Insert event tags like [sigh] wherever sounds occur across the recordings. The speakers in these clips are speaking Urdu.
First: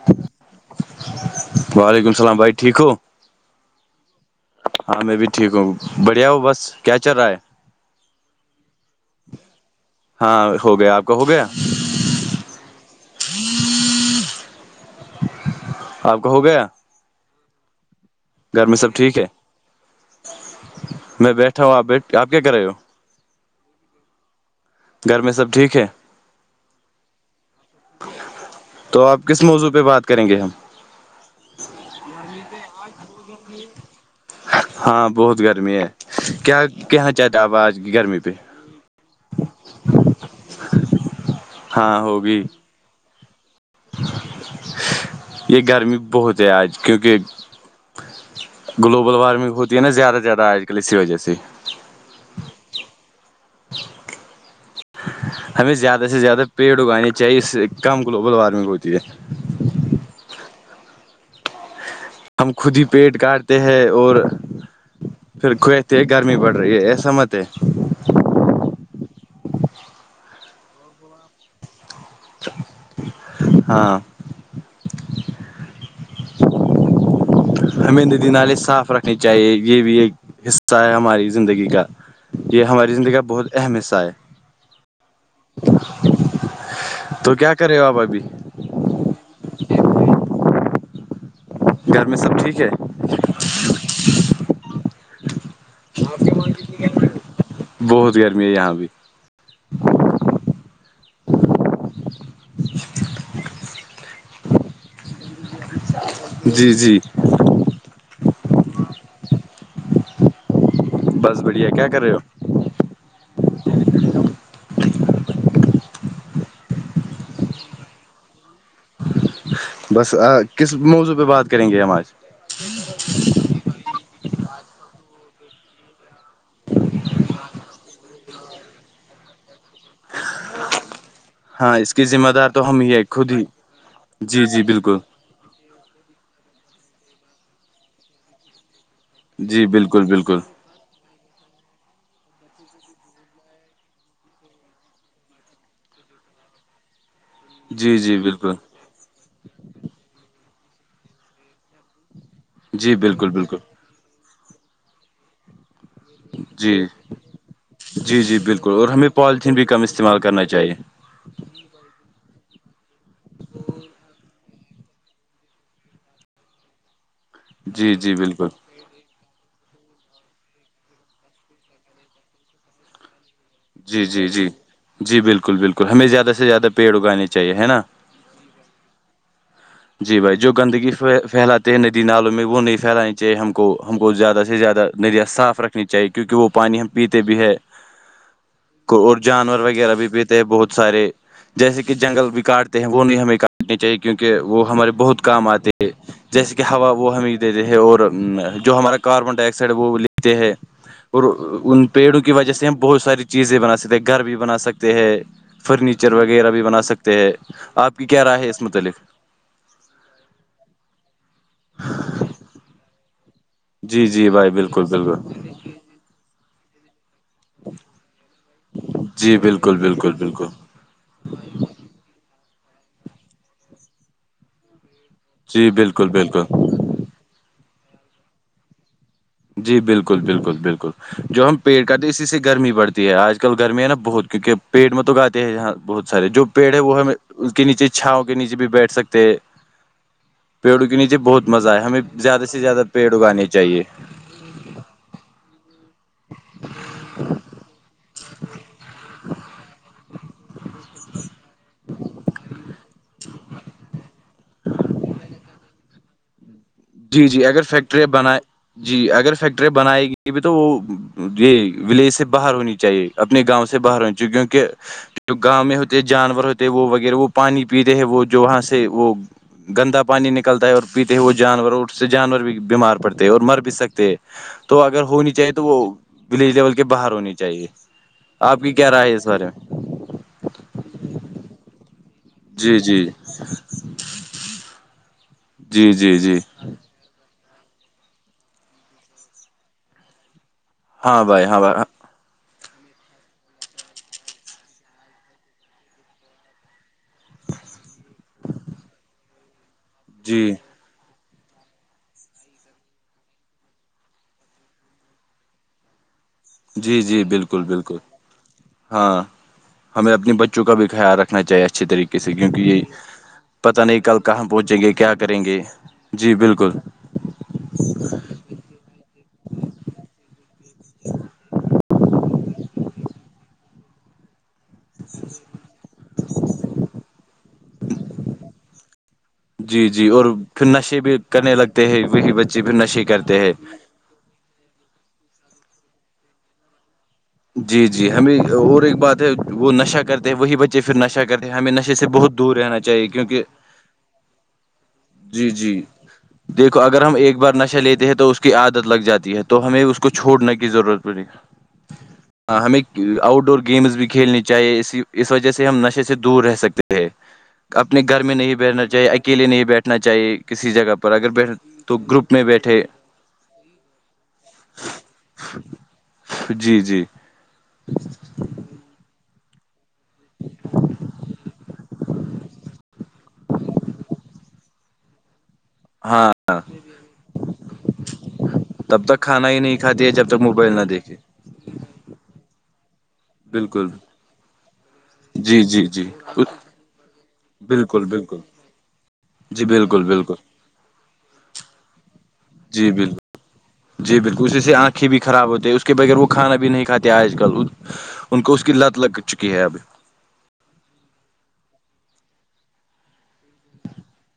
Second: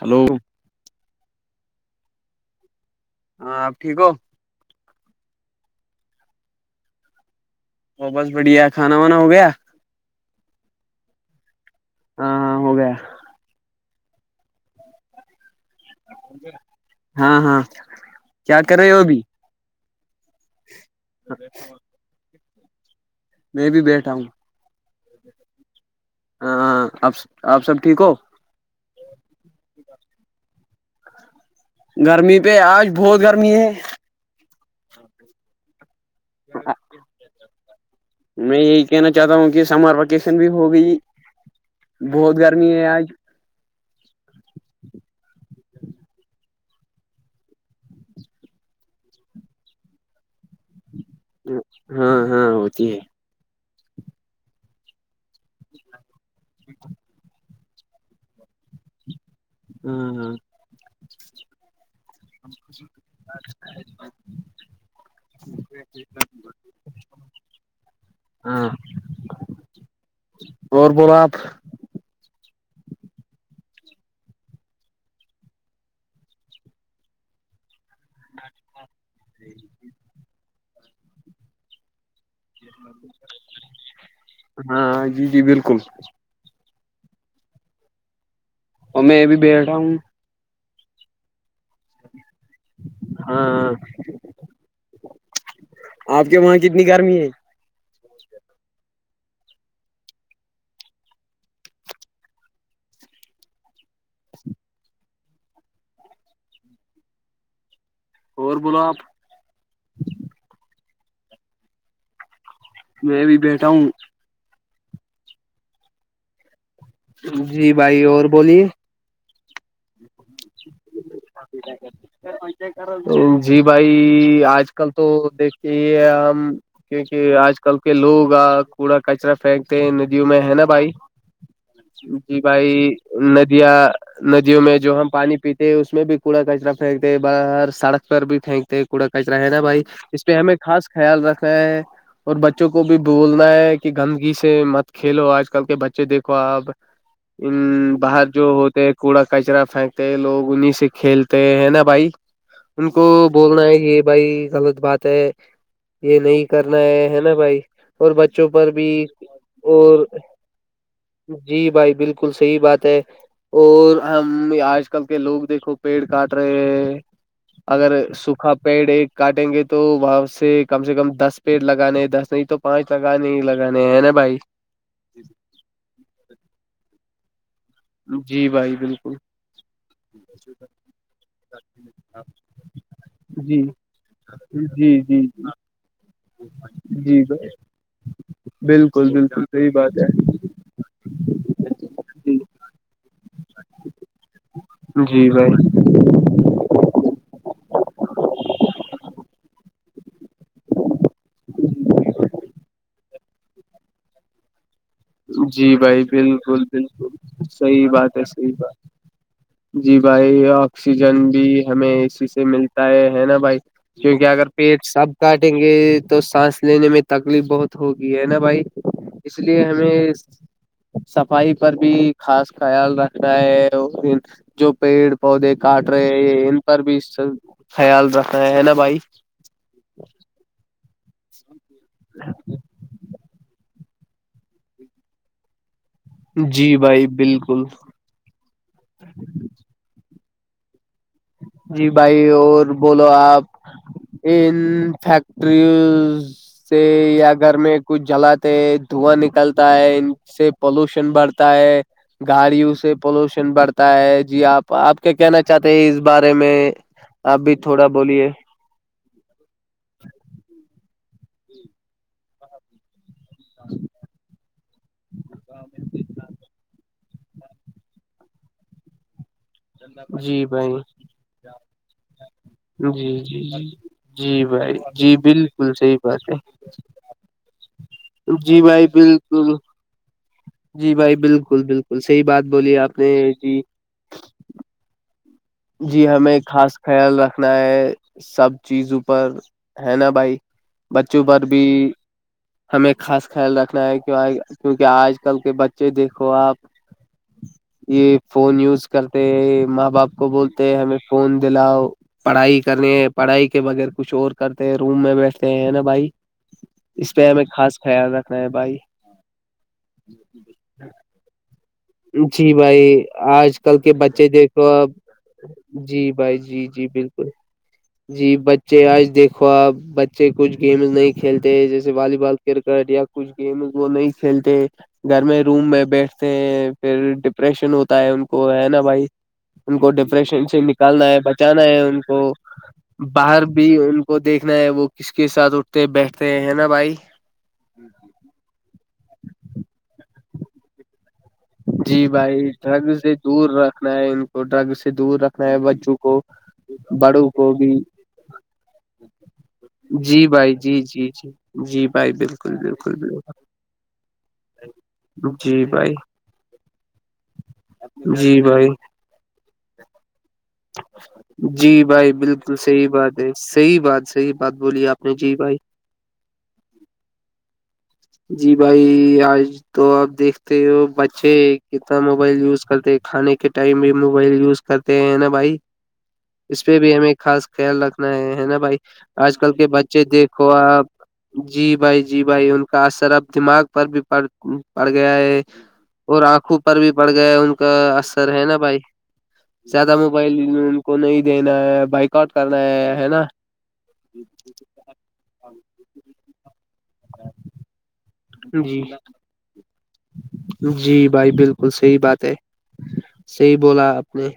ہلو وعلیکم السلام بھائی ٹھیک ہو ہاں آپ ٹھیک ہو ہاں میں بھی ٹھیک ہوں بڑھیا ہوں بس کیا چل رہا ہے وہ بس بڑیا کھانا وانا ہو گیا ہاں ہو گیا آپ کا ہو گیا ہاں ہاں ہو گیا آپ کا ہو گیا ہاں ہاں کیا گھر میں کر رہے سب ہو ٹھیک ابھی ہے میں بیٹھا ہوں آپ بی آپ کیا کر رہے ہو میں بھی بیٹھا ہوں گھر میں سب ٹھیک ہے ہاں آپ آپ سب ٹھیک ہو تو آپ کس موضوع پہ بات کریں گے ہم گرمی پہ آج بہت گرمی ہے ہاں بہت گرمی ہے کیا کیااں چاہتا اب آج کی گرمی پہ میں یہی کہنا چاہتا ہوں کہ سمر ویکیشن بھی ہو گئی ہاں بہت ہوگئی گرمی ہے آج یہ گرمی بہت ہے آج کیونکہ گلوبل وارمنگ ہوتی ہے نا زیادہ زیادہ آج کل اسی وجہ سے ہاں ہاں ہوتی ہے ہمیں زیادہ سے زیادہ پیڑ اگانے چاہیے اس سے کم گلوبل وارمنگ ہوتی ہے ہوں ہوں ہم خود ہی پیٹ کاٹتے ہیں اور پھر کھوئےتے گرمی پڑ رہی ہے ایسا مت ہے ہاں اور بلاو آپ ہاں ہمیں ندی نالے صاف رکھنے چاہیے یہ بھی ایک حصہ ہے ہماری زندگی کا یہ ہماری زندگی کا بہت اہم حصہ ہاں جی جی ہے بالکل تو کیا کرے ہو آپ ابھی اور میں ا بھی بیٹھا ہوں گھر میں سب ٹھیک ہے ہاں آپ کے وہاں کتنی گرمی ہے بہت گرمی ہے یہاں بھی جی جی اور بولو آپ بس بڑھیا کیا کر رہے ہو میں بھی بیٹھا ہوں جی بھائی اور بولیے بس کس موضوع پہ بات کریں گے ہم آج جی بھائی آج کل تو دیکھے کیونکہ آج کل کے لوگ آ کوڑا کچرا پھینکتے ہیں ندیوں میں ہے نا بھائی ہاں اس کی ذمہ جی دار تو ہم بھائی ہی ہے خود ہی ندیاں جی ندیوں جی میں بالکل جو ہم پانی پیتے اس میں بھی کوڑا کچرا پھینکتے باہر سڑک پر بھی پھینکتے کوڑا کچ رہا ہے نا جی بھائی بالکل اس پہ بالکل ہمیں خاص خیال رکھنا ہے اور بچوں کو بھی بولنا ہے کہ گندگی سے مت کھیلو آج کل کے بچے دیکھو آپ ا جی جی باہر جو بالکل ہوتے ہے کوڑا کچرا پھینک لوگ انیں سے کھیلتے ہیں نا بھائی ان جی کو بالکل بالکل بولنا ہے یہ بھائی غلط بات ہے یہ نہیں جی کرنا ہے ہے نا بھائی اور جی جی بچوں پر بالکل بھی اور ہمیں پالیتھین بھی کم اور استعمال کرنا چاہیے جی بھائی بالکل صحیح بات ہے اور ہم آج آج کل کے لوگ دیکھو پیڑ کاٹ رہے ہیں اگر جی جی بالکل سوکھا پیڑ ایک کاٹیں گے تو وہاں سے کم سے کم دس پیڑ لگانے دس نہیں تو پانچ لگانے لگ جی جی جی جی بالکل بالکل ہمیں زیادہ سے زیادہ پیڑ اگانے چاہیے ہے نا جی بھائی بالکل جی بھائی جو گندگی پھیلاتے ہیں ندی نالوں میں وہ نہیں پھیلانی چاہے ہم جی کو ہم کو زیادہ زیادہ جی جی ندیاں صاف رکھنی چاہیے کیونکہ وہ پانی ہم جی پیتے بھی بھائی ہے بالکل اور بالکل جانور صحیح وغیرہ بات بھی پ بہت سارے ہے جیسے کہ جنگل جی بھی کاٹتے ہیں وہ نہیں ہمیں کاٹنی چاہیے کیونکہ وہ ہمارے بہت جی کام آتے ہیں جیسے کہ ہوا وہ ہمیں دیتے ہے اور جو ہمارا کاربن ڈائی آکسائڈ وہ لیتے ہے اور ان بھائی پیڑوں کی وجہ سے ہم بہت ساری چیزیں بنا سکتے ہیں گھر بھی بنا سکتے ہے جی بھائی فرنیچر وغیرہ بھی بالکل بنا سکتے ہیں بالکل صحیح آپ کی بات کیا رائے ہے صحیح اس بات متعلق جی بھائی آکسیجن بھی ہمیں ای سے ملتا ہے ہے نا بھائی جی کیونکہ جی اگر بھائی بالکل پیٹ سب کا بالکل یں گے تو سانس لینے میں تکلیف بہت ہوگی ہے نا بھائی جی اس لیے بالکل ہمیں بالکل بالکل صفائی پر بھی خاص خیال رکھنا ہے جو پیڑ پودے جی کاٹ بالکل بالکل رہے ان پر بھی س خیال رکھے ہے نا بھائی جی بالکل بالکل بالکل جو ہم پیڑ کاتے ہیں اسی سے گرمی پڑتی ہے آج کل گرمی ہے نا بہت کیونکہ پیڑ میں تو گاتے ہیںاں بہت سارے جو پیڑ جی ہے وہ بھائی ہم اس بالکل کے نیچے چھاؤوں کے نیچے بھی بیٹھ سکتے ہیں پیڑوں کے نیچے بہت مزہ آئے جی ہمیں بھائی زیادہ سے اور زیادہ بولو پیڑ آپ اگانے چاہیے ان فیکٹریوں سے یا گھر میں کچھ چلاتے ہیں دھواں نکلتا ہے ان سے پولوشن بڑھتا ہے گاڑیوں سے پولوشن بڑھتا ہے جی آپ آپ کیا کہنا چاہتے ہیں اس بارے میں جی آپ جی بھی اگر تھوڑا فیکٹرییا بولیے بنائے جی اگر فیکٹریاں بنائی گئی بھی تو وہ یہ ولیج سے باہر ہونی چاہیے اپنے گاؤں سے باہر ہو کیونک گاؤں میں ہوتے جانور ہوتے وہ وہ پانی پیتے ہیں وہ جو وہاں سے وہ گندا پانی جی نکلتا ہے بھائی اور پیتے ہیں وہ جو جانورھ سے جانور بھی بیمار جی پڑتے ہے جی اور مر جی بھی سکتے ہیں جی بھائی تو اگر جی ہونی چاہیے تو بالکل وہ صحیح بات ہے ولیج لیول کے باہر ہونی چاہیے جی آپ کی بھائی کیا رائے ہے اس بارے بالکل میں جی بھائی بالکل بالکل صحیح بات بولی جی آپ جی نے جی جی ہمیں خاص خیال رکھنا ہے سب چیزوں پر ہے نا بھائی ہاں بچوں پر بھائی ہاں بھی بھائی ہمیں خاص خیال رکھنا ہے کی کیونکہ آج کل کے بچے دیکھو آپ یہ فون یوز کرتے ہیں ماں باپ کو جی بولتے ہیں ہمیں فون دلاؤ پڑھائی کرنی ہیں پڑھائی کے بغیر کچھ اور کرتے ہیں روم میں بیٹھتے ہیں نا بھائی جی اس جی پہ ہمیں بالکل خاص بالکل خیال رکھنا ہے بھائی ہاں ہمیں اپنے بچوں کا بھی خیال رکھا ہو چاہیے اچھے طریقے سے جی کیونکہ یہ بھائی آج پتہ کے نہیں کل بچے کہاں دیکھو پہنچیں اب گے کیا کریں گے جی بھائی جی جی بالکل جی ب بچے آج دیکھو آپ بچے کچھ گیمز نہیں کھیلتے جیسے جیسے والی بال کرکٹ یا کچھ گیم وہ نہیں کھیلتے گھر میں روم میں بیٹھتے ہیں پھر ڈپریشن ہوتا ہے ان کو ہے نا بھائی ان جی کو جی اور ڈپریشن سے پھر نشے نکالنا بھی ہے کرنے بچانا ہے لگتے ان ہیں کو وہی بچے پھر نشے کرتے باہر ہیں بھی ان کو دیکھنا ہے وہ کس کے ساتھ اٹھتے بیٹھتے ہیں ہے نا بھائی جی جی ہمیں اور ایک بات ہے وہ نشہ کرتے ہیں وہی بچے پھر نشہ کرتے ہیں ہمیں نشے جی سے بہت بھائی دور رہنا ڈرگ چاہیے سے کیونکہ دور رکھنا ہے ان کو ڈرگ سے دور رکھنا جی ہے جی بچوں کو دیکھو اگر ہم بڑوں ایک کو بار بھی نشہ لیتے ہیں تو اس کی عادت لگ جاتی ہے تو ہمیں اس کو جی بھائی چھوڑنے کی جی ضرورت جی پڑی جی جی بھائی بالکل ہاں ہمیں بالکل بالکل آؤٹ ڈور گیمز بھی کھیلنی چاہیے اسی اس وجہ جی سے ہم بھائی نشے سے دور رہ سکتے ہیں اپنے گھر میں جی نہیں بھائی بیٹھنا چاہیے اکیلے نہیں بیٹھنا چاہیے کسی جگہ پر اگر بیٹھ تو گروپ میں بیٹھے سحی بات صحی بات بولی آپ نے جی بھائی جی جی جی بھائی آج تو اب دیکھتے ہو بچے کتنا موبائل یوز کرتے کھانے کے ٹائم بھی موبائل یوز کرتے ہیں نا بھائی ہاں اس پہ بھی ہمیں خاص خیال رکھنا ہے ہے نا بھائی تب تک آج کھانا کل ہی کے نہیں بچے کھاتی ہے جب دیکھ موبائل نہ دیکے جی بھائی جی بھائی ان کا اثر اب دماغ پر بالکل بھی پڑ پڑ گیا ہے جی جی جی اور آنکھوں پر بھی پڑ گیا ہے ان کا بالکل اثر بالکل ہے نا بھائی جی زیادہ بالکل موبائل بالکل ان کو نہیں دینا ہے بائک آؤٹ کرنا جی ہے ہے بالکل نا جی بالکل اسی سے آنکھیں بھی خراب ہوتی ہیں اس کے بغیر وہ کھانا بھی نہیں کھاتے آج کل ان کو اس کی جی لت لگ چکی ہے ابھی جی بھائی بالکل صحی بات ہے صحی بولا آپ نے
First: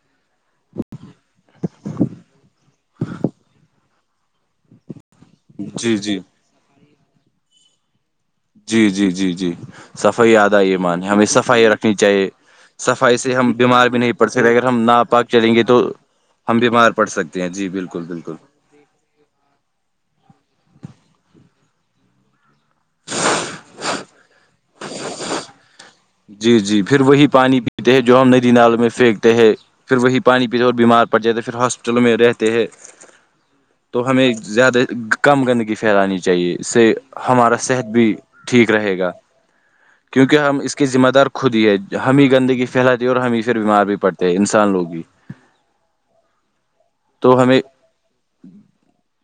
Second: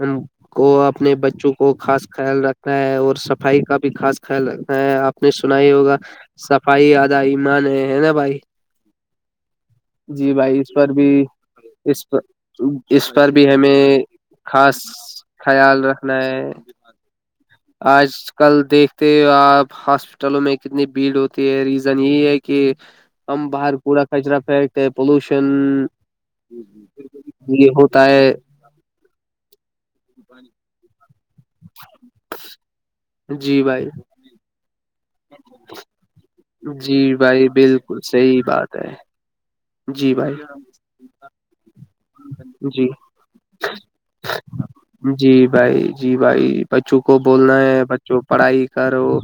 ہم کو اپنے بچوں کو خاص خیال رکھنا ہے اور صفائی کا بھی خاص خیال رکھنا ہے آپ آ نے سنا ہی ہوگا جی جی صفائی آدا ایمان ہے ہے نا بھائی جی جی جی جی جی صفائی بھائی آدھا اس یہ پر مان ہے بھی ہمیں صفائی رکھنی اس پر چاہیے اس صفائی پر سے بھی ہم بیمار ہمیں بھی نہیں پڑ سکتےے اگر خاص ہم نہا پاک چلیں گے تو خیال رکھنا ہے ہم بیمار پڑ سکتے ہیں جی بالکل آج بالکل کل دیکھ ہاسپٹلوں میں کتنی بھیڑ ہوتی ہے ریزن یہی ہے کہ ہم باہر کوڑا کچرا پھینکتے پولوشن جی جی پھر وہی پانی یہ پیتے ہیں ہوتا جو ہم ہے ندی نالوں میں پھینکتے ہیں پھر وہی پانی پیتے اور بیمار پ جات پھر ہاسپٹل میں رہتے ہیں جی بھائی تو ہمیں زیادہ کم گندگی پھیلانی چاہیے اس سے جی بھائی ہمارا صحت بالکل بھی صحیح ٹھیک بات ہے رہے گا جی بھائی کیونکہ ہم اس کے ذمہ دار خود ہی ہے ہمیں گندگی جی پھیلاتی ہے اور ہمیں پھر بیمار بھی پڑتے ہیں انسان لوگ ہی جی بھائی جی بھائی بچوں کو تو بولنا ہمیں ہے بچوں پڑھائی کرو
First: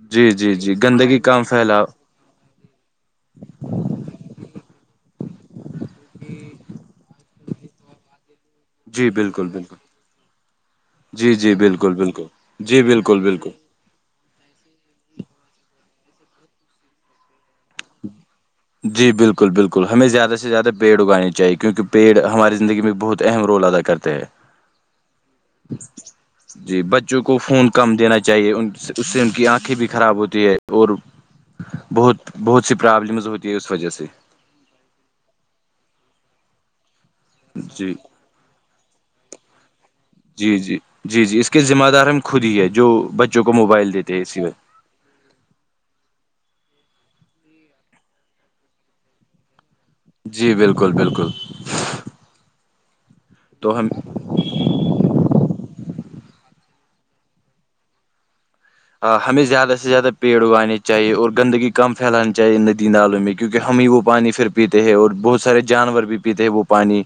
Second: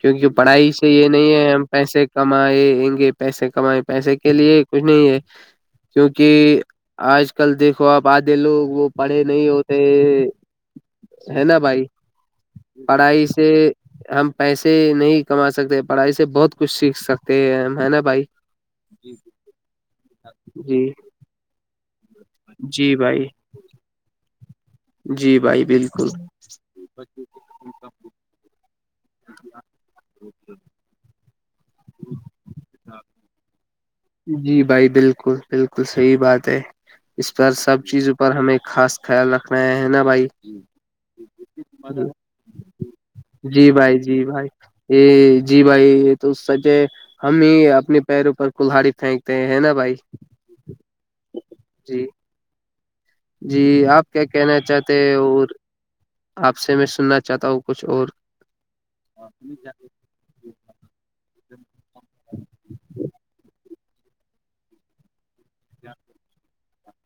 کیونکہ جی جی پڑھائی جی سے یہ گندگی نہیں کام ہے ہم پھیلاؤ پیسے کمائیں گے پیسے کمائےیں پیسے کے لیے کچھ نہیں ہے کیونکہ آج کل دیکھو آپ آدے لوگ وہ جی پڑے بالکل نہیں بالکل ہوتے جی ہے جی نا بھائی بالکل بالکل جی بالکل پڑھائی سے بالکل ہم پیسے نہیں کما سکتے پڑھائی سے بہت کچھ سیکھ سکتے ہیں ہے نا بھائی جی بالکل بالکل ہمیں زیادہ سے زیادہ جی پیڑ اگانے چاہیے کیونکہ پیڑ ہماری زندگی میں جی بھائی بہت اہم رول ادا کرتے ہیں جی بھائی بالکل جی بچوں کو فون کم دینا چاہیے ان سے اس سے ان کی آنکھیں بھی خراب ہوتی ہے اور بہت بہت سی پرابلمز ہوتی ہے اس وجہ سے جی بھائی بالکل بالکل صحیح بات ہے اس پر سب جی چیزوں پر ہمیں خاص خیال رکھناے ہے نا بھائی جی جی جی جی اس کے ذمہ دار ہم خود ہی ہے جو بچوں کو جی موبائل بھائی دیتے ہیں جی اسی بھائی وقت یہ جی بھائی یہ تو سچ ہے ہم ہی اپنے پیروں پر کلہڑی پھینکتے ہیں نا بھائی جی بالکل بالکل جی جی تو ہم آپ کیا کہنا چاہتے ہیں اور آپ سے میں سننا چاہتا ہوں کچھ اور ہمیں زیادہ سے زیادہ پیڑ اگانے چاہیے اور گندگی کم پھیلانی چاہیے ندی نالوں میں کیونوںکہ ہم ہی وہ پانی پھر پیتے ہیں اور بہت سارے جانور بھی پیتے ہیں وہ پانی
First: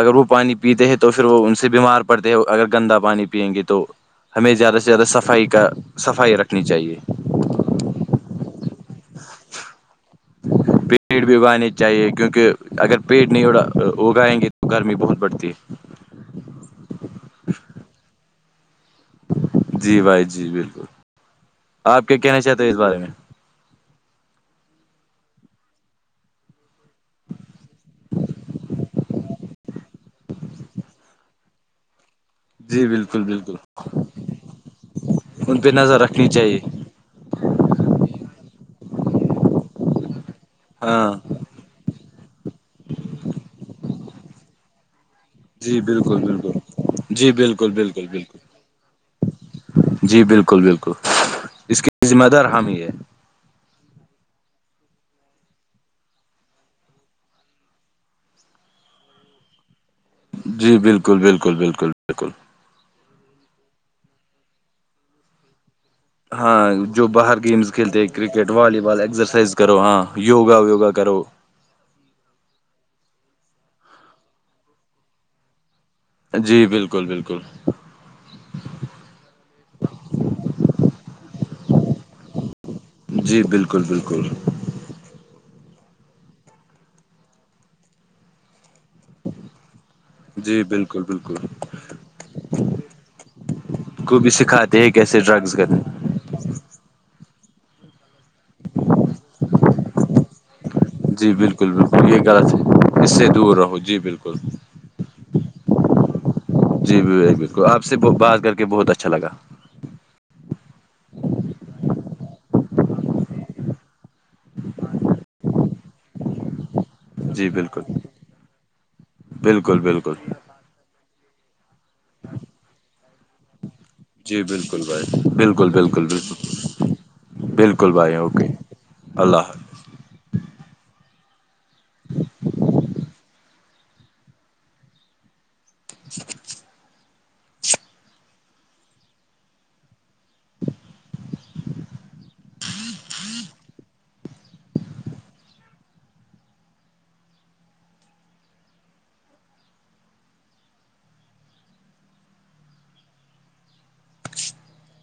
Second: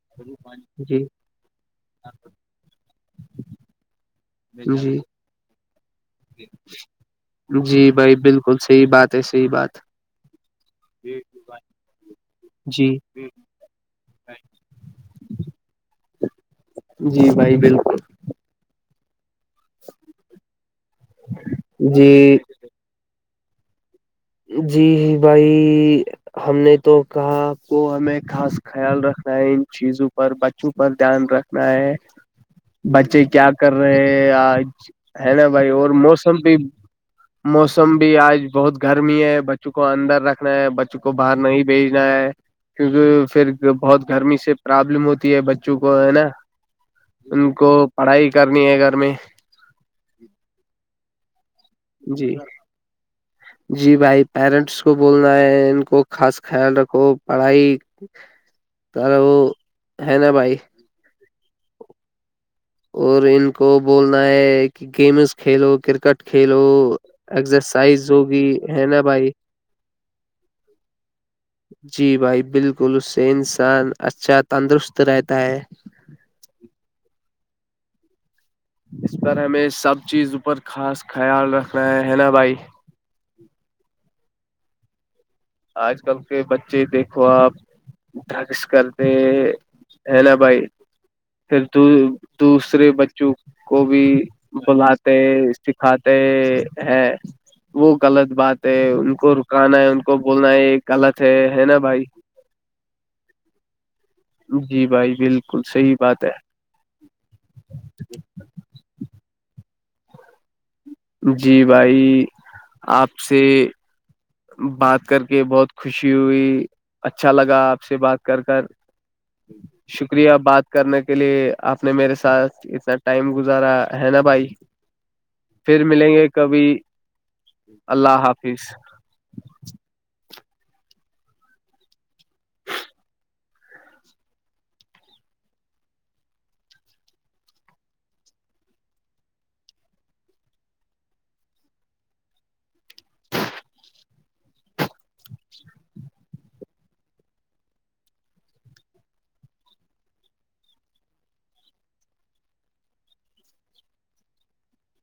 اگر وہ پانی پیتے ہیں جی تو پھر وہ ان سے بیمار پڑتے ہے اگر گندا پانی پیئیں گے تو ہمیں زیادہ سے جی زیادہ صفائی کا صفائی رکھنی چاہیے جی بھائی بالکل صحی بات ہے صحی بات پیڑ بھی اگانے چاہیے کیونکہ جی اگر پیڑ نہیں اڑا اگائیں گے تو گرمی بہت پڑتی ہے جی بھائی بالکل جی بھائی جی بالکل آپ کیا جی کہنا چاہتے ہو اس بارے میں جی بھائی ہم نے تو کہا آپ کو ہمیں خاص خیال رکھنا ہے ان چیزوں پر اوپر دھیان رکھنا ہے جی بالکل بچے کیا بالکل کر رہے آج ہے نا ان بھائی پہ اور نظر رکھنی موسم بھی چاہیے موسم بھی آج بہت گرمی ہے بچوں کو اندر رکھنا ہے بچوں کو ہاں ب نہیں بھیجنا ہے کیونکہ پھر بہت گرمی سے پرابلم ہوتی ہے بچوں جی کو ہے بالکل نا بالکل جی ان کو بالکل بالکل بالکل پڑھائی کرنی ہے گھر میں جی بالکل بالکل اس کی ذمہ جی دار حام ہی ہے جی بھائی پیرنٹس کو بولنا ہے ان کو خاص خیال رکھو پڑھائی تار وہ [unintelligible] جی بالکل بالکل بالکل بالکل اور ان کو بولنا ہے کہ گیمز کھیلو کرکٹ کھیلو ہاں جو باہر گیمز کھیلتے ہیں ایکسرسائز ہوگی کرکٹ والی ہے نا بال بھائی ایکزرسائز کرو ہاں یوگا یوگا کرو جی بھائی بالکل اس سے انسان اچھا تندرست رہتا ہے جی بالکل بالکل اس پر ہمیں سب چیز پر خاص خیال رکھنا ہے ہے نا بھائی جی بالکل بالکل آج کل کے بچے دیکھو آپ ڈرگس کر پ ہیلا بھائی جی بالکل بالکل پھر دوسرے بچوں کو بھی سکھاتے ہیں بلاتے کیسے ڈرگس کرنے سکھات ہے وہ غلط بات ہے ان کو رکانا ہے ان کو بولنا ہے یہ غلط جی ہے ہے بالکل نا بھائی بالکل یہ غلط ہے اس سے دور رہو جی بالکل جی بھائی بالکل صحیح بات ہے جی بالکل آپ سے بات کر کے بہت اچھا لگا جی بھائی آپ سے بات کر کے بہت خوشی ہوئی اچھا جی لگا بالکل آپ سے بات کر کر بالکل بالکل شکریہ بات کرنے کے لیے آپ نے میرے ساتھ اتنا ٹائم گزارا ہے نا جی بھائی بالکل بھائی بالکل پھر بالکل ملیں گے کبھی بالکل بالکل بھائی اللہ اوکے حافظ اللہ حافظ [inaudible] ہوں ہوں [inaudible]